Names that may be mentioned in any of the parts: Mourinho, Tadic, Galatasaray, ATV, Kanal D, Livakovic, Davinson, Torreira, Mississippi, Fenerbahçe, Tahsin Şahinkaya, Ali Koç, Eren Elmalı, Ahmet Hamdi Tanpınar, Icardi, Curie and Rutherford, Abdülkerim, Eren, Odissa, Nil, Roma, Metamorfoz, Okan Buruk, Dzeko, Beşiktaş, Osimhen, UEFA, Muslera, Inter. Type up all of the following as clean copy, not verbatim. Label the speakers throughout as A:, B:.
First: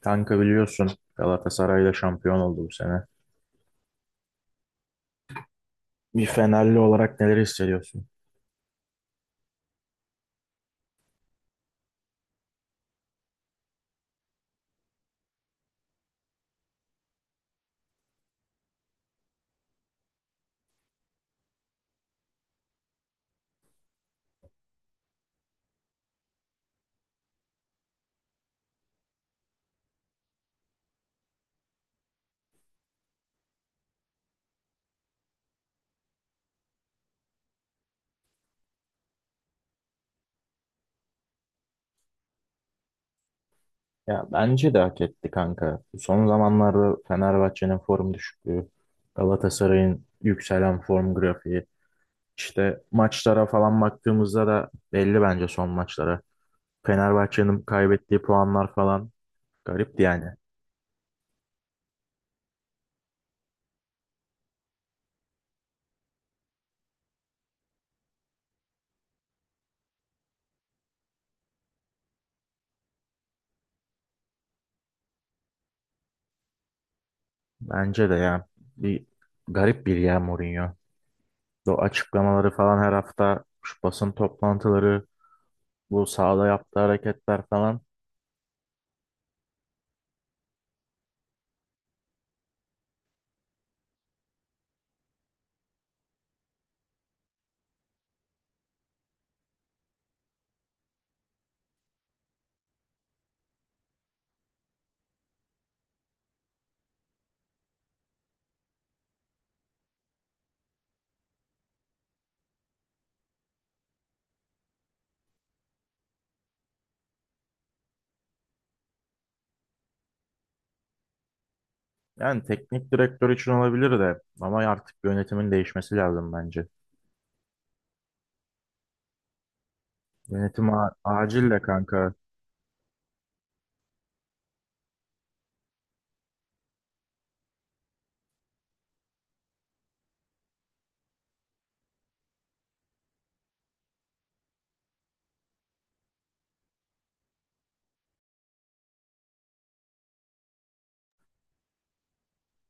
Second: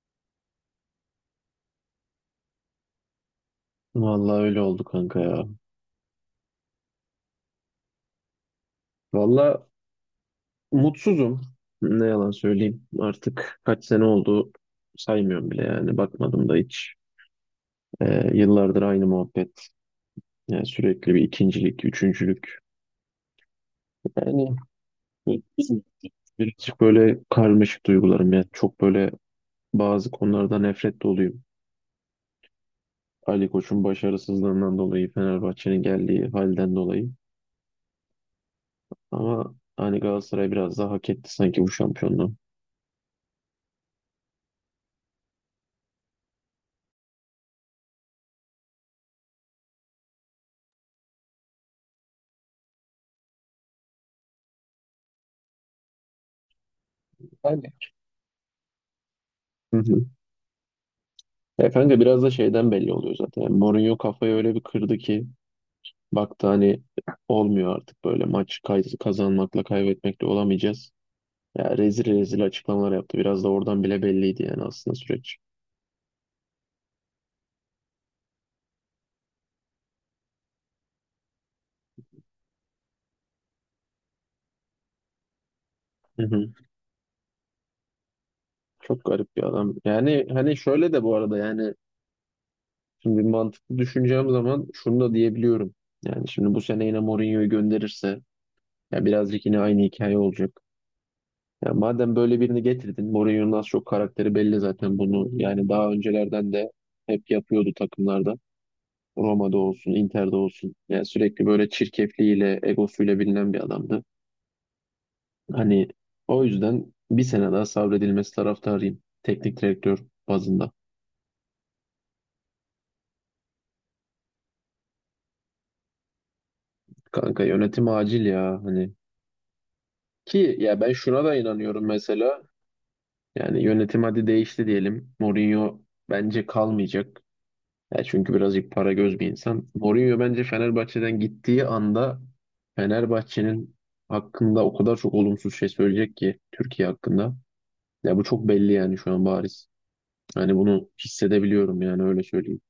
A: Kanka biliyorsun Galatasaray'la şampiyon oldu bu sene.
B: Vallahi öyle oldu kanka ya.
A: Bir Fenerli olarak neler hissediyorsun?
B: Vallahi mutsuzum. Ne yalan söyleyeyim. Artık kaç sene oldu saymıyorum bile yani. Bakmadım da hiç. Yıllardır aynı muhabbet. Yani sürekli bir ikincilik, üçüncülük. Yani birazcık böyle karmaşık duygularım. Yani çok böyle bazı konularda nefret doluyum. Ali Koç'un başarısızlığından dolayı, Fenerbahçe'nin geldiği halden dolayı. Ama hani Galatasaray biraz daha hak etti sanki bu şampiyonluğu.
A: Ya bence de hak etti kanka. Son zamanlarda Fenerbahçe'nin form düşüklüğü, Galatasaray'ın yükselen form grafiği. İşte maçlara falan baktığımızda da belli bence son maçlara. Fenerbahçe'nin
B: Yani.
A: kaybettiği puanlar falan
B: Hı
A: garipti
B: hı.
A: yani.
B: Ya kanka biraz da şeyden belli oluyor zaten. Yani Mourinho kafayı öyle bir kırdı ki baktı hani olmuyor artık böyle kazanmakla kaybetmekle olamayacağız. Ya rezil rezil açıklamalar yaptı. Biraz da oradan bile belliydi yani aslında süreç.
A: Bence de ya bir garip bir ya Mourinho. O açıklamaları falan her hafta şu basın toplantıları, bu
B: Hı
A: sahada
B: hı.
A: yaptığı hareketler falan.
B: Çok garip bir adam. Yani hani şöyle de bu arada yani şimdi mantıklı düşüneceğim zaman şunu da diyebiliyorum. Yani şimdi bu sene yine Mourinho'yu gönderirse ya birazcık yine aynı hikaye olacak. Ya madem böyle birini getirdin, Mourinho'nun az çok karakteri belli zaten bunu. Yani daha öncelerden de hep yapıyordu takımlarda. Roma'da olsun, Inter'de olsun. Yani sürekli böyle çirkefliğiyle, egosuyla bilinen bir adamdı. Hani o yüzden bir sene daha sabredilmesi taraftarıyım. Teknik direktör bazında.
A: Yani teknik direktör için olabilir de ama artık yönetimin değişmesi lazım bence.
B: Kanka yönetim acil ya hani. Ki
A: Yönetim
B: ya ben şuna da
A: acil de
B: inanıyorum
A: kanka.
B: mesela. Yani yönetim hadi değişti diyelim. Mourinho bence kalmayacak. Ya çünkü birazcık para göz bir insan. Mourinho bence Fenerbahçe'den gittiği anda Fenerbahçe'nin hakkında o kadar çok olumsuz şey söyleyecek ki Türkiye hakkında. Ya bu çok belli yani şu an bariz. Hani bunu hissedebiliyorum yani öyle söyleyeyim.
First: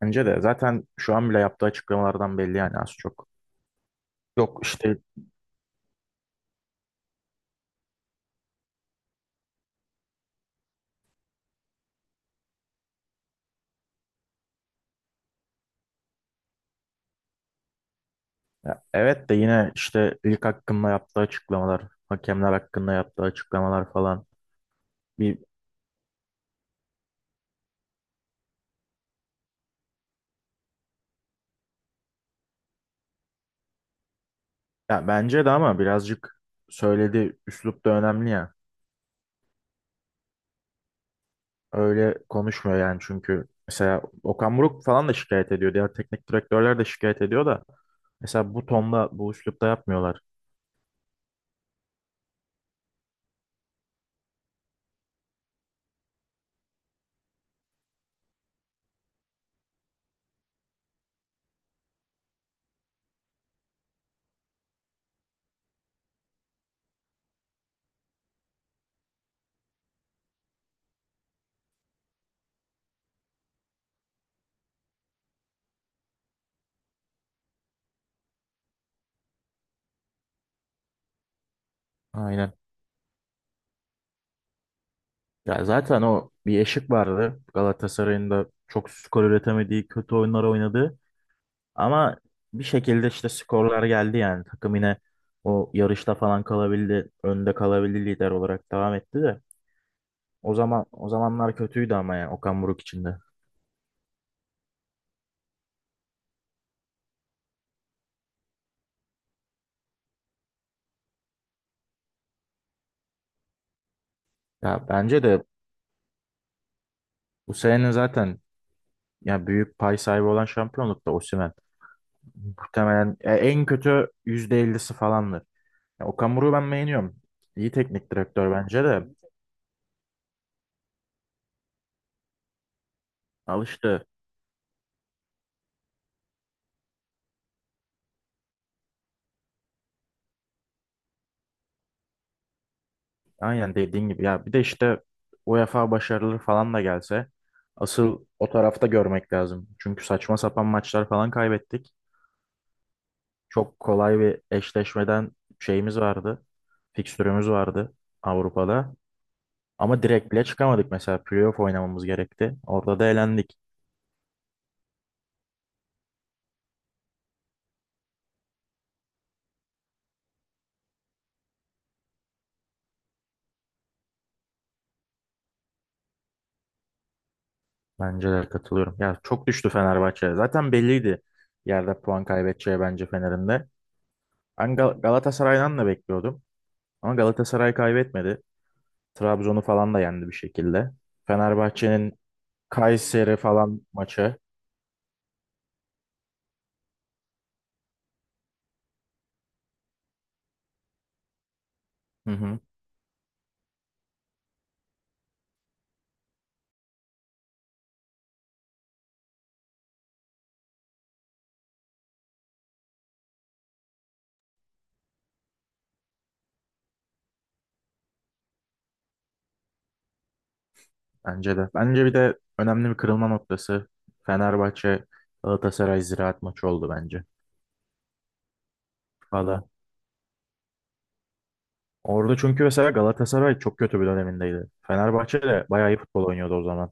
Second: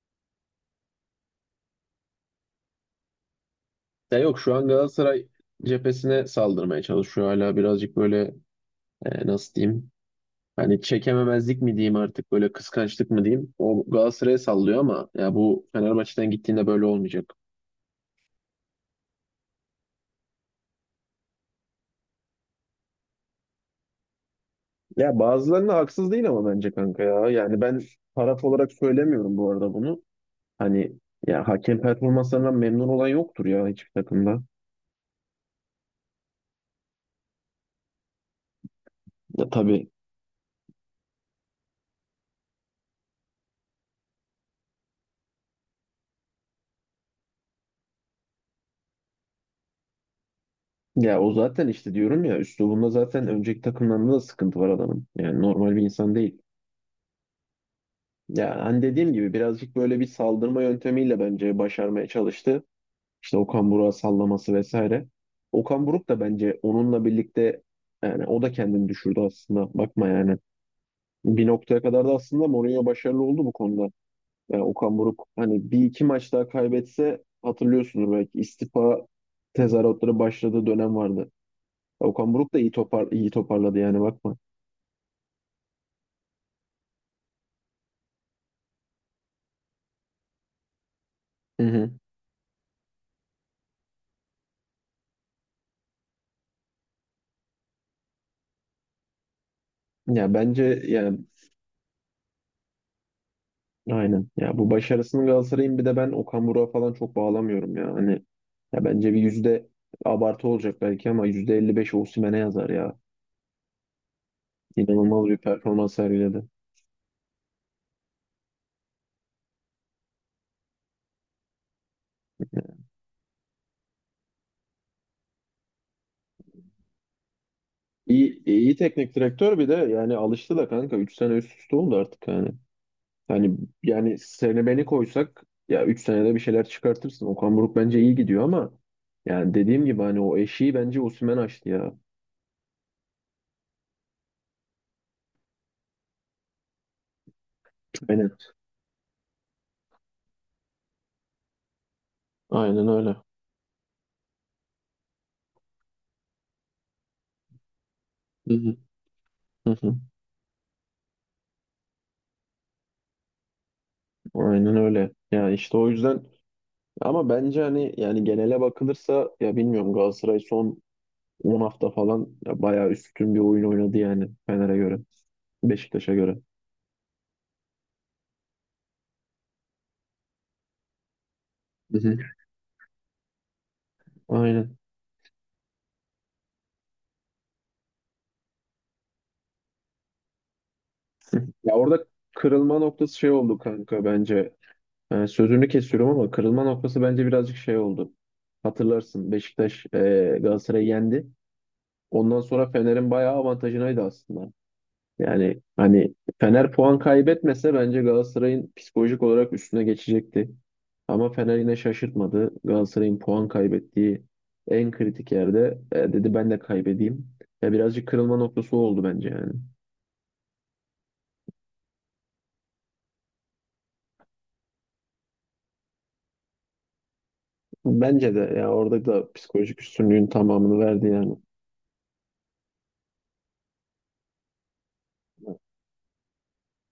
A: Bence de zaten şu an bile yaptığı açıklamalardan belli yani az çok.
B: Ya yok şu
A: Yok
B: an
A: işte,
B: Galatasaray cephesine saldırmaya çalışıyor hala birazcık böyle nasıl diyeyim? Hani çekememezlik mi diyeyim artık böyle kıskançlık mı diyeyim? O Galatasaray'a sallıyor ama ya bu Fenerbahçe'den gittiğinde böyle olmayacak.
A: ya evet de yine işte lig hakkında yaptığı açıklamalar, hakemler hakkında yaptığı açıklamalar falan.
B: Ya
A: Bir
B: bazılarına haksız değil ama bence kanka ya. Yani ben taraf olarak söylemiyorum bu arada bunu. Hani ya hakem performanslarından memnun olan yoktur ya hiçbir takımda.
A: ya bence de ama birazcık söylediği üslup da önemli ya.
B: Ya tabii
A: Öyle konuşmuyor yani çünkü mesela Okan Buruk falan da şikayet ediyor. Diğer teknik direktörler de şikayet ediyor da mesela bu tonda, bu üslupta yapmıyorlar.
B: ya o zaten işte diyorum ya üslubunda zaten önceki takımlarında da sıkıntı var adamın. Yani normal bir insan değil. Ya hani dediğim gibi birazcık böyle bir saldırma yöntemiyle bence başarmaya çalıştı. İşte Okan Buruk'a sallaması vesaire. Okan Buruk da bence onunla birlikte yani o da kendini düşürdü aslında. Bakma yani. Bir noktaya kadar da aslında Mourinho başarılı oldu bu konuda. Yani Okan Buruk hani bir iki maç daha kaybetse hatırlıyorsunuz belki istifa tezahüratları başladığı dönem vardı. Okan
A: Aynen.
B: Buruk da iyi toparladı yani bakma.
A: Ya zaten o bir eşik vardı. Galatasaray'ın da çok skor üretemediği, kötü oyunlar oynadı.
B: Hı hı.
A: Ama bir şekilde işte skorlar geldi yani. Takım yine o yarışta falan kalabildi. Önde kalabildi lider olarak devam etti de.
B: Ya
A: O
B: bence
A: zaman o
B: yani
A: zamanlar kötüydü ama yani Okan Buruk için de.
B: aynen. Ya bu başarısını Galatasaray'ın bir de ben Okan Buruk'a falan çok bağlamıyorum ya. Hani ya bence bir yüzde abartı olacak belki ama %55 Osimhen'e yazar ya.
A: Ya bence
B: İnanılmaz bir
A: de
B: performans sergiledi.
A: bu sene zaten ya büyük pay sahibi olan şampiyonlukta Osimhen. Muhtemelen ya en kötü %50'si falandır. Ya Okan Buruk'u ben beğeniyorum. İyi teknik direktör
B: İyi
A: bence de.
B: teknik direktör bir de yani alıştı da kanka. 3 sene üst üste oldu artık yani. Hani
A: Alıştı.
B: yani seni beni koysak ya 3 senede bir şeyler çıkartırsın. Okan Buruk bence iyi gidiyor ama yani dediğim gibi hani o eşiği bence Osimhen açtı ya.
A: Aynen dediğin gibi ya bir de işte UEFA başarıları falan da gelse asıl
B: Aynen.
A: o tarafta görmek lazım. Çünkü saçma sapan maçlar falan kaybettik.
B: Aynen öyle.
A: Çok kolay bir eşleşmeden şeyimiz vardı. Fikstürümüz vardı
B: Hı hı,
A: Avrupa'da.
B: hı hı.
A: Ama direkt bile çıkamadık mesela, playoff oynamamız gerekti. Orada da elendik.
B: Aynen öyle. Yani işte o yüzden ama bence hani yani genele bakılırsa ya bilmiyorum Galatasaray son 10 hafta falan ya bayağı üstün bir oyun oynadı yani Fener'e göre, Beşiktaş'a göre.
A: Bence de katılıyorum. Ya çok düştü Fenerbahçe. Zaten belliydi
B: Hı
A: yerde
B: hı.
A: puan kaybedeceği bence Fener'in de. Ben
B: Aynen.
A: Galatasaray'dan da bekliyordum. Ama Galatasaray kaybetmedi. Trabzon'u falan da yendi bir şekilde.
B: Ya orada
A: Fenerbahçe'nin
B: kırılma noktası şey
A: Kayseri
B: oldu
A: falan
B: kanka
A: maçı.
B: bence. Yani sözünü kesiyorum ama kırılma noktası bence birazcık şey oldu. Hatırlarsın Beşiktaş Galatasaray'ı yendi.
A: Hı
B: Ondan
A: hı,
B: sonra Fener'in bayağı avantajınaydı aslında. Yani hani Fener puan kaybetmese bence Galatasaray'ın psikolojik olarak üstüne geçecekti. Ama Fener yine şaşırtmadı. Galatasaray'ın puan kaybettiği en kritik yerde dedi ben de kaybedeyim. Ya birazcık kırılma noktası o oldu bence yani.
A: bence de. Bence bir de önemli bir kırılma noktası Fenerbahçe Galatasaray Ziraat maçı oldu bence.
B: Bence de ya orada da
A: Valla.
B: psikolojik üstünlüğün tamamını verdi yani.
A: Orada çünkü mesela Galatasaray çok kötü bir dönemindeydi. Fenerbahçe de bayağı iyi futbol oynuyordu o zaman.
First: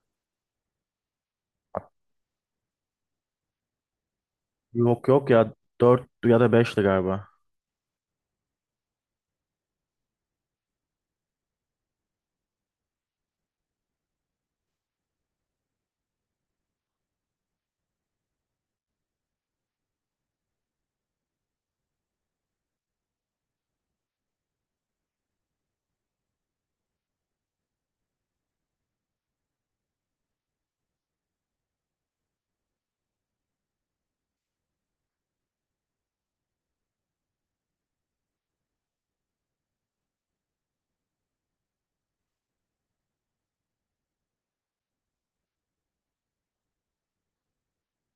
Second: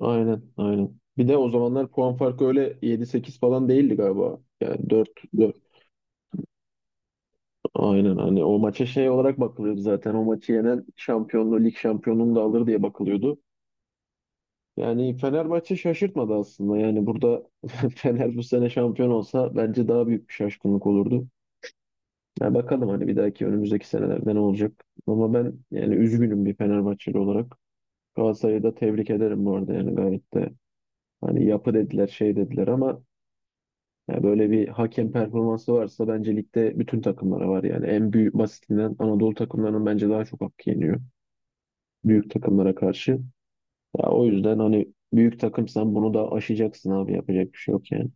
B: Aynen aynen. Bir de o zamanlar puan farkı öyle yedi sekiz falan değildi galiba. Yani
A: Yok yok ya,
B: dört,
A: 4 ya da 5'ti galiba.
B: aynen hani o maça şey olarak bakılıyordu zaten. O maçı yenen şampiyonluğu, lig şampiyonluğunu da alır diye bakılıyordu. Yani Fenerbahçe şaşırtmadı aslında. Yani burada Fener bu sene şampiyon olsa bence daha büyük bir şaşkınlık olurdu. Ya bakalım hani bir dahaki önümüzdeki senelerde ne olacak. Ama ben yani üzgünüm bir Fenerbahçeli olarak. Galatasaray'ı da tebrik ederim bu arada yani gayet de hani yapı dediler şey dediler ama ya böyle bir hakem performansı varsa bence ligde bütün takımlara var yani en büyük basitinden Anadolu takımlarının bence daha çok hakkı yeniyor büyük takımlara karşı. Ya o yüzden hani büyük takımsan bunu da aşacaksın abi yapacak bir şey yok yani.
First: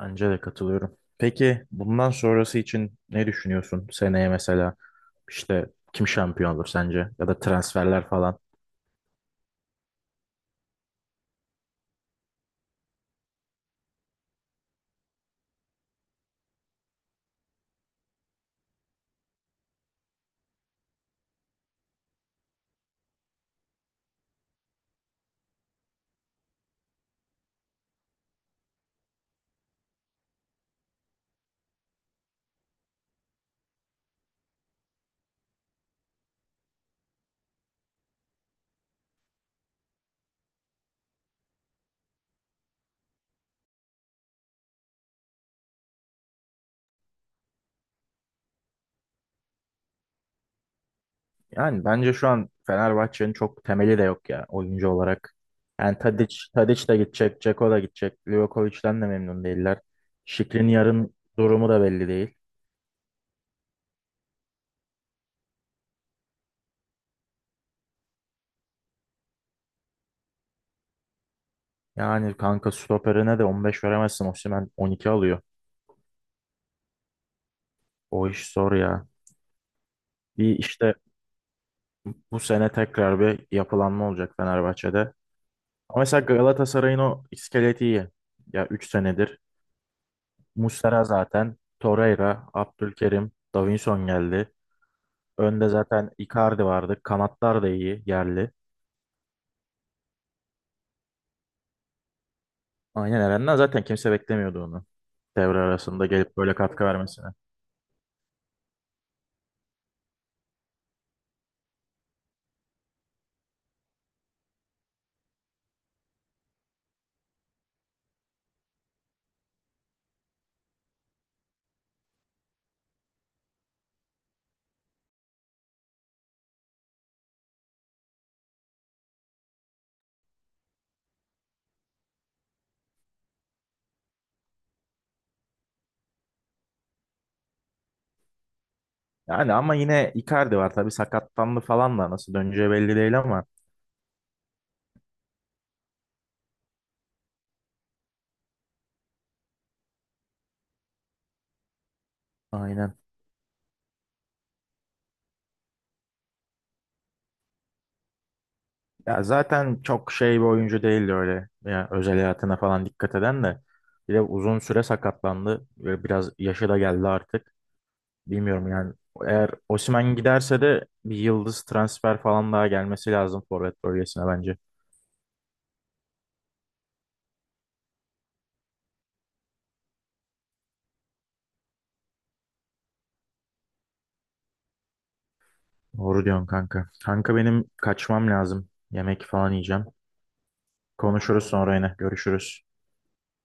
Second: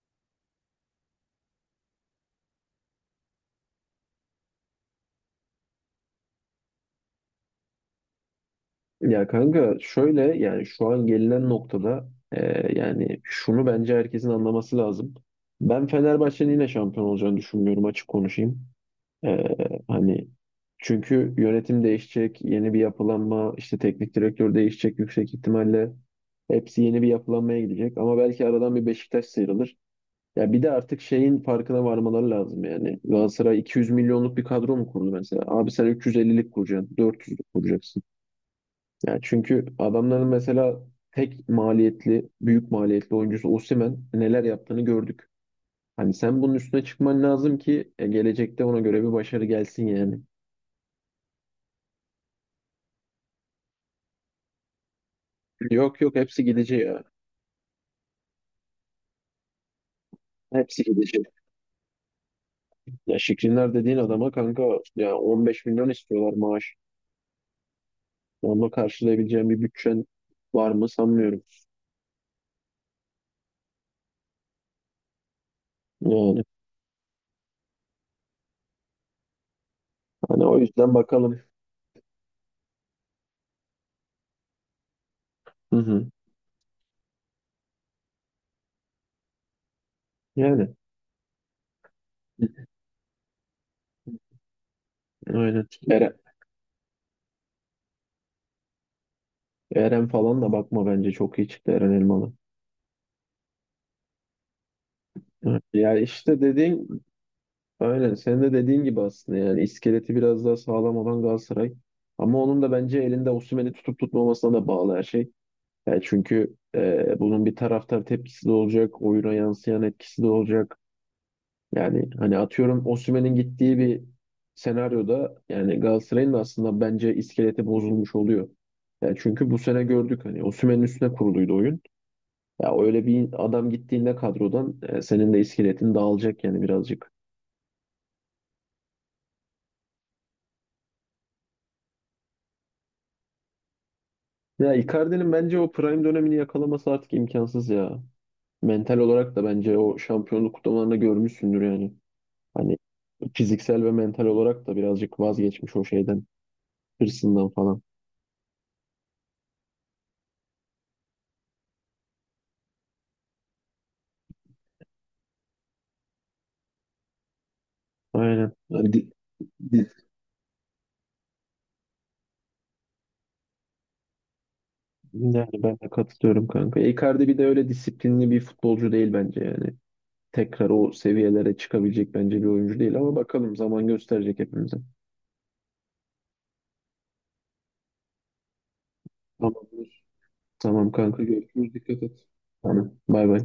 A: Bence de katılıyorum. Peki bundan sonrası için ne düşünüyorsun? Seneye mesela işte kim şampiyon olur sence? Ya da transferler falan.
B: Ya kanka şöyle yani şu an gelinen noktada yani şunu bence herkesin anlaması lazım. Ben Fenerbahçe'nin yine şampiyon olacağını düşünmüyorum açık konuşayım. Ee, Hani çünkü yönetim değişecek, yeni bir yapılanma, işte teknik direktör değişecek yüksek ihtimalle. Hepsi yeni bir yapılanmaya gidecek ama belki aradan bir Beşiktaş sıyrılır. Ya bir de artık şeyin farkına varmaları lazım yani. Galatasaray 200 milyonluk bir kadro mu kurdu mesela? Abi sen 350'lik kuracaksın, 400'lük kuracaksın. Yani çünkü adamların mesela tek maliyetli, büyük maliyetli oyuncusu Osimhen neler yaptığını gördük. Hani sen bunun üstüne çıkman lazım ki gelecekte ona göre bir başarı gelsin yani.
A: Yani bence şu an Fenerbahçe'nin çok temeli de yok ya oyuncu olarak. Yani
B: Yok yok
A: Tadic,
B: hepsi gidici
A: Tadic de
B: ya.
A: gidecek, Dzeko da gidecek. Livakovic'den de memnun değiller. Şikrin
B: Hepsi
A: yarın
B: gidici.
A: durumu da belli değil.
B: Ya Şikrinler dediğin adama kanka ya 15 milyon istiyorlar maaş. Onunla karşılayabileceğim bir bütçen var mı sanmıyorum.
A: Yani kanka stoperine de 15 veremezsin. Osimhen 12 alıyor.
B: Yani
A: O iş zor ya.
B: hani o
A: Bir
B: yüzden
A: işte
B: bakalım.
A: bu sene tekrar bir yapılanma olacak Fenerbahçe'de.
B: Hı
A: Ama
B: hı.
A: mesela Galatasaray'ın o iskeleti iyi. Ya 3 senedir.
B: Yani
A: Muslera zaten. Torreira, Abdülkerim, Davinson geldi.
B: aynen.
A: Önde zaten Icardi vardı. Kanatlar da iyi, yerli.
B: Eren falan da bakma bence çok iyi çıktı Eren Elmalı.
A: Aynen, Eren'den zaten kimse beklemiyordu onu. Devre
B: Evet. Ya
A: arasında gelip
B: işte
A: böyle katkı
B: dediğin
A: vermesini.
B: aynen senin de dediğin gibi aslında yani iskeleti biraz daha sağlam olan Galatasaray. Ama onun da bence elinde Osimhen'i tutup tutmamasına da bağlı her şey. Yani çünkü bunun bir taraftar tepkisi de olacak, oyuna yansıyan etkisi de olacak. Yani hani atıyorum Osimhen'in gittiği bir senaryoda yani Galatasaray'ın da aslında bence iskeleti bozulmuş oluyor. Yani çünkü bu sene gördük hani Osimhen'in üstüne kuruluydu oyun. Ya öyle bir adam gittiğinde kadrodan senin de iskeletin dağılacak yani birazcık.
A: Yani ama yine Icardi var tabii, sakatlandı falan da nasıl döneceği belli değil ama.
B: Ya Icardi'nin bence o prime dönemini yakalaması artık imkansız ya. Mental olarak da bence o şampiyonluk kutlamalarında görmüşsündür yani. Hani
A: Aynen.
B: fiziksel ve mental olarak da birazcık vazgeçmiş o şeyden, hırsından falan.
A: Ya zaten çok şey bir oyuncu değildi öyle. Ya özel hayatına falan dikkat eden de. Bir de uzun süre sakatlandı. Böyle biraz yaşı da geldi artık.
B: Aynen.
A: Bilmiyorum
B: Yani,
A: yani. Eğer
B: di-
A: Osimhen giderse de bir yıldız transfer falan daha gelmesi lazım forvet bölgesine bence.
B: yani ben de katılıyorum kanka. Icardi bir de öyle disiplinli bir futbolcu değil bence yani. Tekrar o seviyelere çıkabilecek bence bir oyuncu değil ama bakalım zaman gösterecek hepimize.
A: Doğru diyorsun kanka. Kanka benim kaçmam lazım. Yemek falan yiyeceğim.
B: Tamamdır. Tamam kanka
A: Konuşuruz
B: görüşürüz.
A: sonra yine.
B: Dikkat et.
A: Görüşürüz.
B: Tamam. Bay bay.